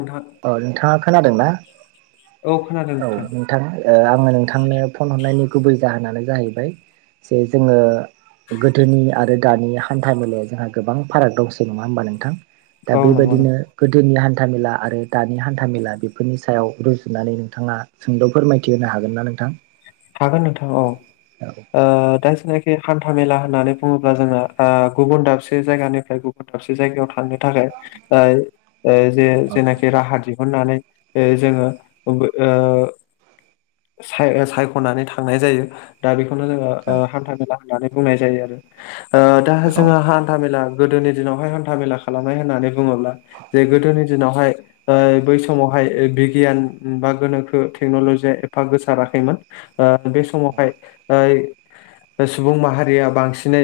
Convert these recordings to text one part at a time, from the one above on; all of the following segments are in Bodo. नोंथां औ नोंथाङा खोनादोंना? औ खोनादों औ। नोंथां आङो नोंथांनो फन हरनायनि गुबै जाहोनानो जाहैबाय जे जोङो गोदोनि आरो दानि हान्था मेलायाव जोंहा गोबां फाराग दंसै नङा होमबा नोंथां। दा औ नंगौ नों बेबायदिनो गोदोनि हान्थामेला आरो दानि हान्थामेला बेफोरनि सायाव रुजुनानै नोंथाङा सोंद' फोरमायथि होनो हागोन ना नोंथां। हागोन नोंथां औ। ओ दा जेनाखि हान्था मेला होननानै बुङोब्ला जोङो ओ गुबुन दाबसे जायगानिफ्राय गुबुन‌ दाबसे जायगायाव थांनो थाखाय ओ ओ जे- औ जेनाखि राहा दि हुननानै जोङो बो ओ साय-सायख'नानै थांनाय जायो दा बेखौनो जोङो ओ हान्था मेला होननानै बुंनाय जायो आरो। ओ दा औ जोंहा हान्था मेला गोदोनि दिनावहाय हान्था मेला खालामनाय होननानै बुङोब्ला जे गोदोनि जोंनावहाय बै समावहाय बिगियान बा गोनोखो टेक्न'लजि ए फा गोसाराखैमोन ओ बे समावहाय ओय [inaudible] सुबुं माहारिया बांसिनै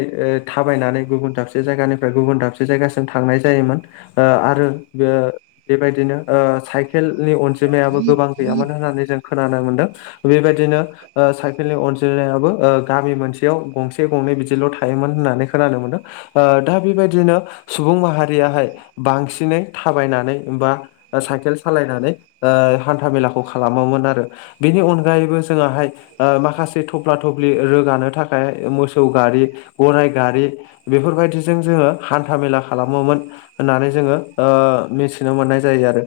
थाबायनानै गुबुन दाबसे जायगानिफ्राय गुबुन दाबसे जायगासिम थांनाय जायोमोन। आरो बे बेबायदिनो साइकेलनि जोमायाबो गोबां गैयामोन होननानै जों खोनानो मोन्दों बेबायदिनो साइकेलनि अनजिमायाबो गामि मोनसेयाव गंसे गंनै बिदिल' थायोमोन होननानै खोनानो मोनदों। दा बेबायदिनो सुबुं माहारियाहाय बांसिनै थाबायनानै बा साइकेल सालायनानै हान्था मेलाखौ खालामोमोन आरो। बेनि अनगायैबो जोङोहाय माखासे थफ्ला थफ्लि रोगानो थाखाय मोसौ गारि गराय गारि बेफोरबायदिजों जोङो हान्था मेला खालामोमोन। होननानै जोङो ओ मिथिनो मोननाय जायो आरो।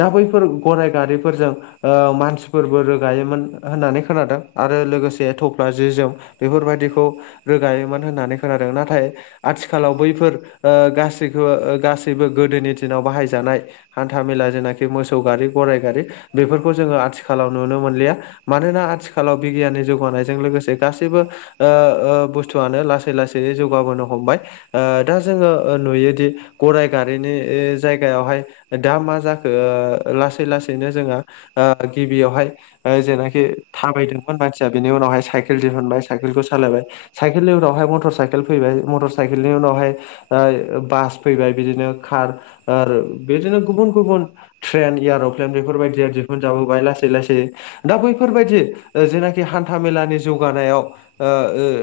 दा बैफोर गराइ गारिफोरजों ओ मानसिफोरबो रो गायोमोन होननानै खोनादों आरो लोगोसे थफ्ला जि जोम बेफोरबायदिखौ रोगायोमोन होननानै खोनादों नाथाय आथिखालाव बैफोर गासैखौ गासैबो गोदोनि दिनाव बाहायजानाय हान्था मेला जेनाखि मोसौ गारि गराइ गारि बेफोरखौ जोङो आथिखालाव नुनो मोनो या मानोना आथिखालाव बिगियाननि जौगानायजों लोगोसे गासैबो ओ ओ बुस्थुआनो लासै लासै जौगाबोनो हमबाय दा जोङो नुयोदि गराइ गारिनि जायगायावहाय दा मा जाखो लासै लासैनो जोङो ओ गिबियावहाय ओ जेनाखि थाबायदोंमोन मानसिया बिनि उनावहाय साइकेल दिहुनबाय साइकेलखौ सालायबाय साइकेलनि उनावहाय मटर साइकेल फैबाय मटर साइकेलनि उनावहाय ओ बास फैबाय बिदिनो कार ओ बिदिनो गुबुन गुबुन ट्रेन एयर'प्लेन बेफोरबायदिया दिहुनजाबोबाय लासै लासै दा बैफोरबायदि ओ जेनाखि हान्था मेलानि जौगानायाव ओ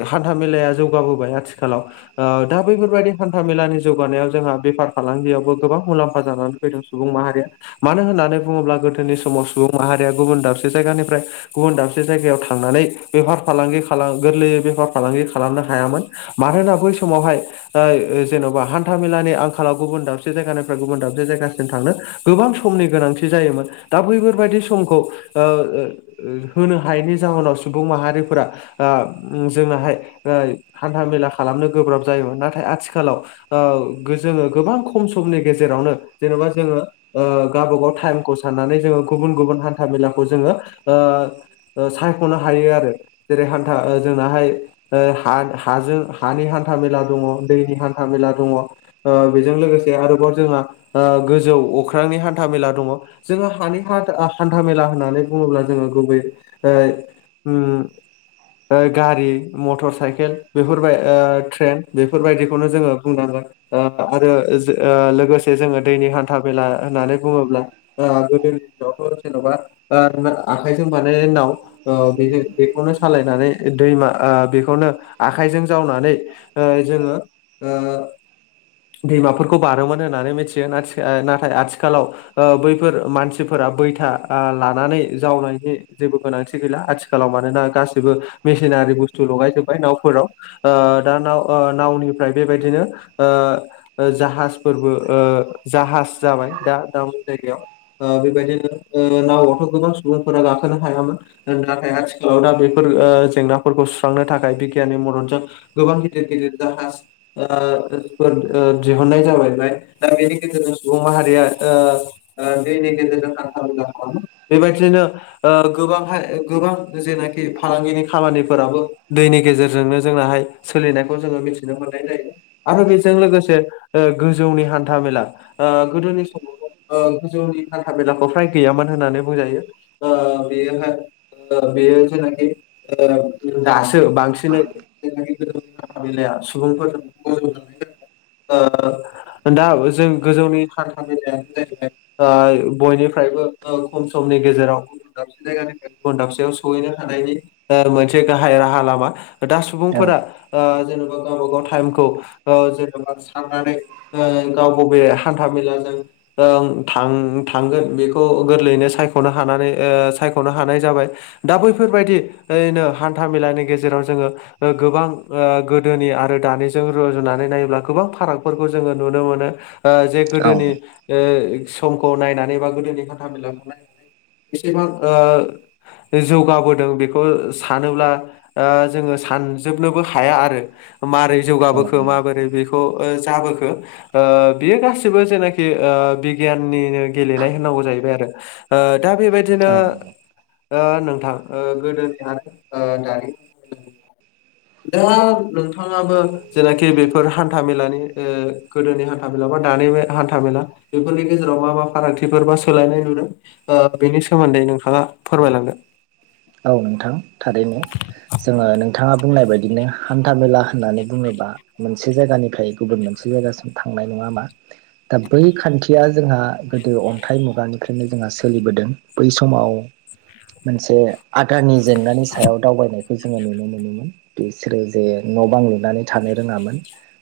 ओ हान्था मेलाया जौगाबोबाय आथिखालाव ओ दा बैफोरबायाददि हान्था मेलानि जौगानायाव जोंहा बेफार फालांगियावबो गोबां मुलाम्फा जागोन फैदों सुबुं माहारिया मानो होननानै बुङोब्ला गोदोनि समाव सुबुं माहारिया गुबुन दाबसे जायगानिफ्राय गुबुन दाबसे जायगायाव थांनानै बेफार फालांगि खालाम गोरलैयै बेफार फालांगि खालामनो हायामोन। मानोना बै समावहाय जेन'बा हान्था मेलानि आंखालाव गुबुन दावसि बे जायगानिफ्राय गुबुन दाबसे जायगासिम थांनो गोबां समनि गोनांथि जायोमोन दा बैफोरबायदि समखौ ओ होनो हायैनि जाहोनाव सुबुं माहारिफोरा जोंनाहाय हान्थाामेला खालामनो गोब्राब जायोमोन नाथाय आथिखालाव जोङो गोबां खम समनि गेजेरावनो जेनेबा जोङो गावबागाव टाइमखौ साननानै जोङो गुबुन गुबुन हान्था मेलाखौ जोङो सायख'नो हायो आरो जेरै हान्था जोंनाहाय ह हाजों हानि हान्था मेला दङ दैनि हान्था मेला दङ ओ बेजों लोगोसे आरोबाव जोंहा गोजौ अख्रांनि हान्था मेला दङ जोङो हानि ह हान्था मेला होननानै बुङोब्ला जोङो गुबै गारि मटर साइकेल बेफोरबाय ट्रेन बेफोरबायदिखौनो जोङो बुंनांगोन आरो लोगोसे जोङो दैनि हान्था मेला होननानै बुङोब्ला [unintelligible] जेनबा आ आखायजों बानायनायनिनाव बेजों ओ बेखौनो सालायनानै दैमा बेखौनो आखाइजों जावनानै जोङो ओ दैमाफोरखौ बारोमोन होननानै मिथियो नाथाय आथिखालाव ओ बैफोर मानसिफोरा बैथा ओ लानानै जावनायनि जेबो गोनांथि गैला आथिखालाव मानोना गासिबो मसिनारि बु लगाय जोबबाय नावाव दा नाव फ्राय बेबायदिनो ओ ओ जाहाजफोरबो ओ जाहाज जाबाय दा दाउनि जायगायाव ओ बेबायदिनो ओ [unintelligible] खौ गोबां सुबुंफोरा गाखोनो हायामोन नाथाय आथिखालाव दा बेफोर ओ जेंनाफोरखौ सुस्रांनो थाखाय बिगियाननि मददजों गोबां गिदिर गिदिर जाहाज ओ [unintelligible] फोर ओ दिहुननाय जालाबाय दा बेनि गेजेरजों सुबुं माहारिया ओ ओ दैनि गेजेरजों [unintelligible] बेबायदिनो ओ गोबांहाय गोबां जेनाखि फालांगिनि खामानिफोराबो दैनि गेजेरजोंनो जोंनाहाय सोलिनायखौ जोङो मिथिनो मोननाय जायो आरो बेजों लोगोसे ओ गोजौनि हान्था मेला ओ गोदोनि समाव गोजौनि हान्था मेलाखौ फ्राय गैयामोन होननानै बुंजायो ओ बेयोहाय ओ बेयो जेनाखि ओ दासो बांसिनै [unintelligible] सुबुंफोर [unintelligible] ओ दा जों गोजौनि हान्था मेेलायानो जाहैबाय ओ बयनिफ्रायबो औ खम समनि गेजेराव दाबसे जायगानिफ्राय गुबुन दाबसेयाव सहैनो हानायनि ओ मोनसे गाहाय राहा लामा दा सुबुंफोरा ओ जेनेबा गावबा गाव टाइमखौ ओ जेनेबा साननानै ओ गाव बबे हान्था मेलाजों ओं थां-थांगोन बेखौ गोरलैयैनो सायख'नो हानानै ओ सायख'नो हानाय जाबाय दा बैफोरबायदि ओरैनो हान्था मेलानि गेजेराव जोङो ओ गोबां ओ गोदोनि आरो दानिजों रुजुनानै नायोब्ला गोबां फारागफोरखौ जोङो नुनो मोनो ओ जे औ गोदोनि ओ समखौ नायनानै बा गोदोनि हान्था मेलाखौहाय बेसेबां ओ जौगाबोदों बेखौ सानोब्ला ओ जोङो सानजोबनोबो हाया आरो मारै औ जौगाबोखो नंगौ माबोरै बे ओ ओ जाबोखो ओ बियो गासिबो जेनाखि ओ बिगियाननिनो गेलेनाय होननांगौ जायो बाय आरो ओ दा बेबायदिनो औ नंगौ ओ नोंथां ओ गोदोनि आरो ओ दानि दा नोंथाङाबो जेनाखि बेफोर हान्था मेलानि ओ गोदोनि हान हान्था मेला बा दानि हान्था मेला बेफोरनि गेजेराव मा मा फारागथिफोर बा सोलायनाय नुदों ओ बेनि सोमोन्दै नोंथाङा फोरमायलांदों औ नोंथां थारैनो जोङो नोंथाङा बुंनाय बायदिनो हान्था मेला होननानै बुङोबा मोनसे जायगानिफ्राय गुबुन मोनसे जायगासिम थांनाय नङा होमबा दा बै खान्थिया जोंहा गोदो अन थाइ मुगानिफ्रायनो जोंहा सोलिबोदों बै समाव मोनसे आदारनि जेंनानि सायाव दावबायनाय खौ जोङो नुनो मोनोमोन बिसोरो जे न' बां लुनानै थानो रोङामोन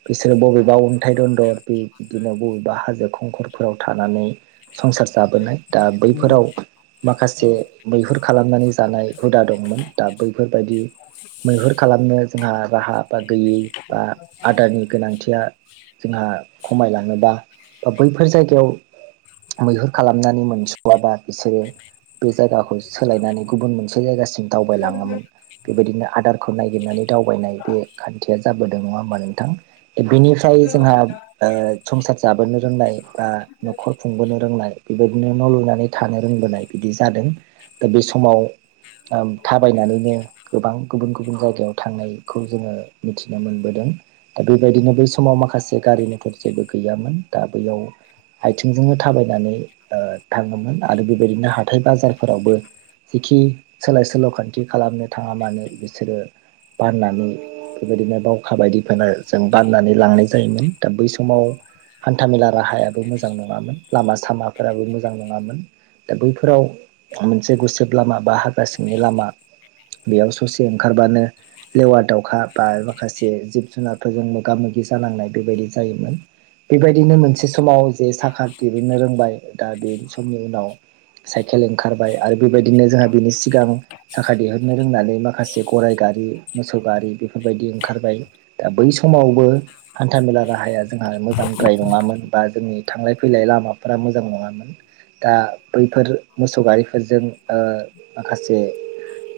बिसोरो बबेबा अन्थाइ दन्दर बे इदिनो बबेबा हाजो खंखरफोराव थानानै संसार जाबोनाय दा बैफोराव माखासे मैहुर खालामनानै थानाय हुदा दंमोन दा बैफोरबायदि मैहुर खालामनो जोंहा राहा बा गैयै बा आदारनि गोनांथिया जोंहा खमायलाङोबा ओ बैफोर जायगायाव मैहुर खालामनानै मोनस'वाबा बिसोरो बे जायगाखौ [unintelligible] गुबुन मोनसे जायगासिम दावबायलाङोमोन बेबायदिनो आदारखौ नायगिरनानै दावबायनाय बे खान्थिया जाबोदों नङा होमबा नोंथां [unintelligible] फ्राय जोंहा ओ संसार जाबोनो रोंनाय बा न'खर खुंबोनो रोंनाय बेबायदिनो न' लुनानै थानो रोंबोनाय बिदि जादों दा बे समाव ओ थाबायनानैनो गोबां गुबुन गुबुन जायगायाव थांनायखौ जोङो मिथिनो मोनबोदों दा बेबायदिनो बै समाव माखासे गारि मथर जेबो गैयामोन दा बैयाव आइथिंजोंनो थाबायनानै ओ थाङोमोन आरो बेबायदिनो हाथाय बाजारफोरावबो जिखि सोलाय सोल' खान्थि खालामनो थाङा मानो बिसोरो बाननानै बेबायदिनो बावखा बायदिफोर जों बाननानै लांनाय जायोमोन दा बै समाव हान्थामेला राहायाबो मोजां नङामोन लामा सामाफोराबो मोजां नङामोन दा बैफोराव मोनसे गुसेब लामा बा हाग्रा सिंनि लामा बेयाव ससे ओंखारबानो लेवा दावउखा बा माखासे जिब जुनारफोरजों मोगा मोगि जानांनाय बेबायदि जायोमोन बेबायदिनो मोनसे समाव जे साखात दिहुननो रोंबाय दा बे समनि उनाव साइकेल ओंखारबाय आरो बेबायदिनो जोंहा बिनि सिगां साखा दिहुननो रोंनानै माखासे गराइ गारि मोसौ गारि बेफोरबायदि ओंखारबाय दा बै समावबो हान्थाामेला राहाया जोंहा मोजांद्राय नङामोन बा जोंनि थांलाय फैलाय लामाफोरा मोजां नङामोन दा बैफोर मोसौ गारिफोरजों ओ माखासे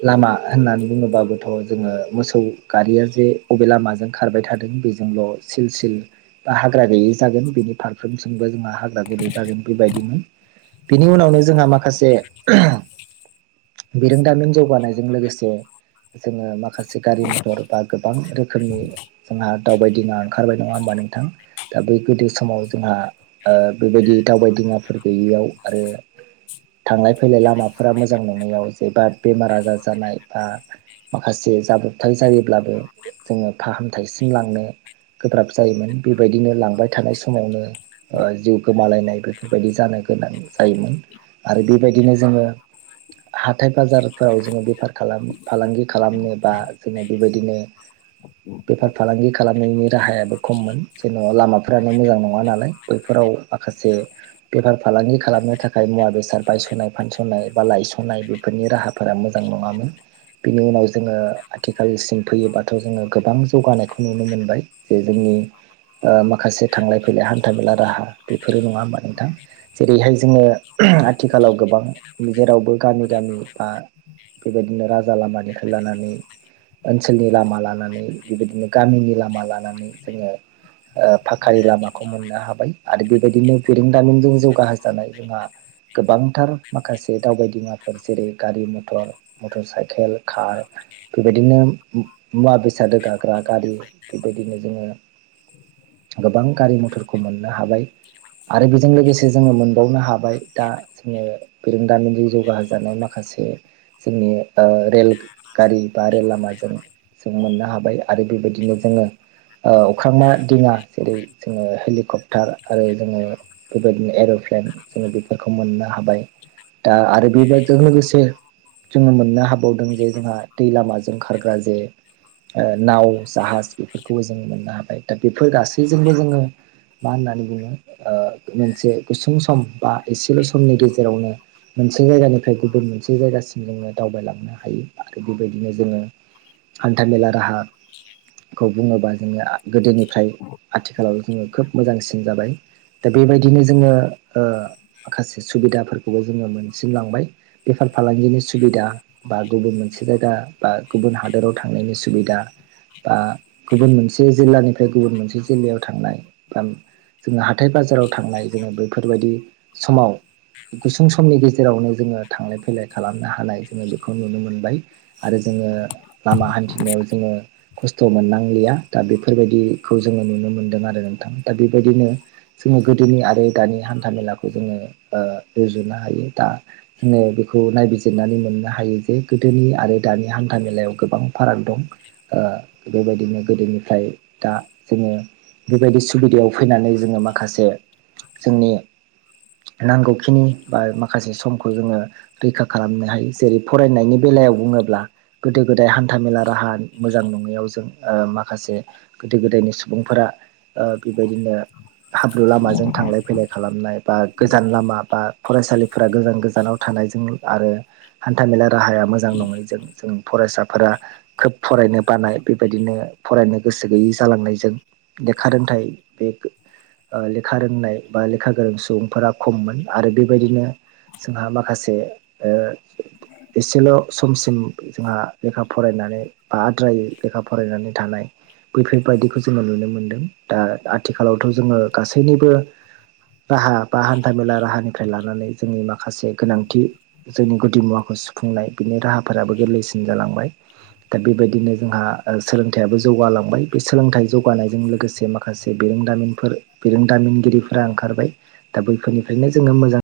लामा होननानै बुङोबाबोथ' जोङो मोसौ गारिया जे बबे लामाजों खारबाय थादों बेजों जोंल [unintelligible] ' सिल सिल बा हाग्रा गैयै जागोन बिनि फारफ्रोमसिमबो जोंहा हाग्रा गुदुं जागोन बेबायदिमोन बिनि उनावनो जोंहा माखासे बिरोंदामिन‌ जौगानायजों लोगोसे जोङो माखासे गारि मथर बा गोबां रोखोमनि जोंहा दावबायदिङा ओंखारबाय नङा होमबा नोंथां दा बै गोदो समाव जोंहा बेबायदि दावबायदिङाफोर गैयैयाव आरो थांलाय फैलाय लामाफोरा मोजां नंङैआव जेबा बेमार आजार जानाय बा माखासे जाब्रबथाय जायोब्लाबो जोङो फाहामथायसिम लांनो गोब्राब जायोमोन बेबायदिनो लांबाय थानाय समावनो जिउ गोमालायनाय बेफोरबायदि जानो गोनां जायोमोन आरो बेबायदिनो जोङो हाथाय बाजारफोराव जोङो बेफार खालाम फालांगि खालामनो बा जोङो बेबायदिनो बेफार फालांगि खालामनायनि राहायाबो खममोन जेन'बा लामाफ्रानो मोजां नङा नालाय बैफोराव माखासे बेफार फालांगि खालामनो थाखाय मुवा बेसाद बायस'नाय फानस'नाय बा लायस'नाय बेफोरनि राहाफोरा मोजां नङामोन बिनि उनाव जोङो आथिखालसिम फैयोबाथ' जोङो गोबां जौगानायखौ नुनो मोनबाय जे जोंनि माखासे थांलाय फैलाय हान्था मेला राहा बेफोरो नङा होमबा नोंथां जेरैहाय जोङो आथिखालाव गोबां जेरावबो गामि गामि बा बेबायदिनो राजा लामानिफ्राय लानानै ओनसोलनि लामा लानानै बेबायदिनो गामिनि लामा लानानै जोङो ओ फाखानि लामाखौ मोननो हाबाय आरो बेबायदिनो बेरोंदामिनजों जौगाहोजानाय जोंहा गोबांथार माखासे दावबायदिङाफोर जेरै गारि मथर मटर साइकेल कार बेबायदिनो मुवा बेसाद रोगाग्रा गारि बेबायदिनो जोङो गोबां गारि मथरखौ मोननो हाबाय आरो बेजों लोगोसे जोङो मोनबावनो हाबाय दा जोङो बिरोंदामिनजों जौगाहोजानाय माखासे जोंनि ओ रेल गारि बा रेल लामाजों जों मोननो हाबाय आरो बेबायदिनो जोङो ओ अख्रांना दिङा जेरै जोङो हेलिकप्टार आरो जोङो बेबायदिनो एर'प्लेन जोङो बेफोरखौ मोननो हाबाय दा आरो बेबायदिजों लोगोसे जोङो मोननो हाबावदों जे जोंहा दै लामाजों खारग्रा जे नाव जाहाज बेफोरखौबो जों मोननो हाबाय दा बेफोर गासैजोंबो जोङो मा होननानै बुङो मोनसे गुसुं सम बा एसेल' समनि गेजेरावनो मोनसे जायगानिफ्राय गुबुन मोनसे जायगासिम जोङो दावबायलांनो हायो आरो बेबायदिनो जोङो हान्था मेला राहा खौ बुङोबा जोङो गोदोनिफ्राय आथिखालाव जोङो खोब मोजांसिन जाबाय दा बेबायदिनो जोङो ओ माखासे सुबिदाफोरखौबो जोङो मोनसिनलांबाय बेफार फालांगिनि सुबिदा बा गुबुन मोनसे जायगा बा गुबुन हादोराव थांनायनि सुबिदा बा गुबुन मोनसे जिल्लानिफ्राय गुबुन मोनसे जिल्लायाव थांनाय बा जों हाथाय बाजाराव थांनाय जोङो बैफोरबायदि समाव गुसुं समनि गेजेरावनो जोङो थांलाय फैलाय खालामनो हानाय जोङो बेखौ नुनो मोनबाय आरो जोङो लामा हान्थिनायाव जोङो खस्थ' मोननांलिया दा बेफोरबायदिखौ जोङो नुनो मोनदों आरो नोंथां दा बेबायदिनो जोङो गोदोनि आरो दानि हान्था मेलाखौ जोङो ओ रुजुनो हायो दा जोङो बेखौ नायबिजिरनानै मोननो हायो जे गोदोनि आरो दानि हान्था मेलायाव गोबां फाराग दं बेबायदिनो गोदोनिफ्राय दा जोङो बेबायदि सुबिदायाव फैनानै जोङो माखासे जोंनि नांगौ बेखिनि बा माखासे समखौ जोङो रैखा खालामनो हायो जेरै फरायनायनि बेलायाव बुङोब्ला गोदो गोदाय हान हान्थाामेला राहा मोजां नङैयाव जों माखासे गोदो गोदायनि सुबुंफोरा बेबायदिनो हाब्रु लामाजों थांलाय फैलाय खालामनाय बा गोजान लामा बा फरायसालिफोरा गोजान गोजानाव थानायजों आरो हान्थाामेला राहाया मोजां नङै जों जों फरायसाफोरा खोब फरायनो बानाय बेबायदिनो फरायनो गोसो गैयै जालांनायजों लेखा रोंथाइ बे लेखा रोंनाय बा लेखा गोरों सुबुंफोरा खममोन आरो बेबायदिनो जोंहा माखासे ओ एसेल' समसिम जोंहा लेखा फरायनानै बा आद्रायै लेखा फरायनानै थानाय बैफोरबायदिखौ जोङो नुनो मोनदों दा आथिखालावथ' जोङो गासैनिबो राहा बा हान्था मेला राहानि निफ्राय लानानै जोंनि माखासे गोनांथि जोंनि गुदि मुवाखौ सुफुंनाय बिनि राहा फोराबो गोरलैसिन जालांबाय दा बेबायदिनो जोंहा सोलोंथायाबो जौगालांबाय बे सोलोंथाइ जौगानायजों लोगोसे माखासे बिरोंदामिन बिरोंदामिनगिरिफोरा ओंखारबाय दा बैफोरनिफ्रायनो जोङो मोजां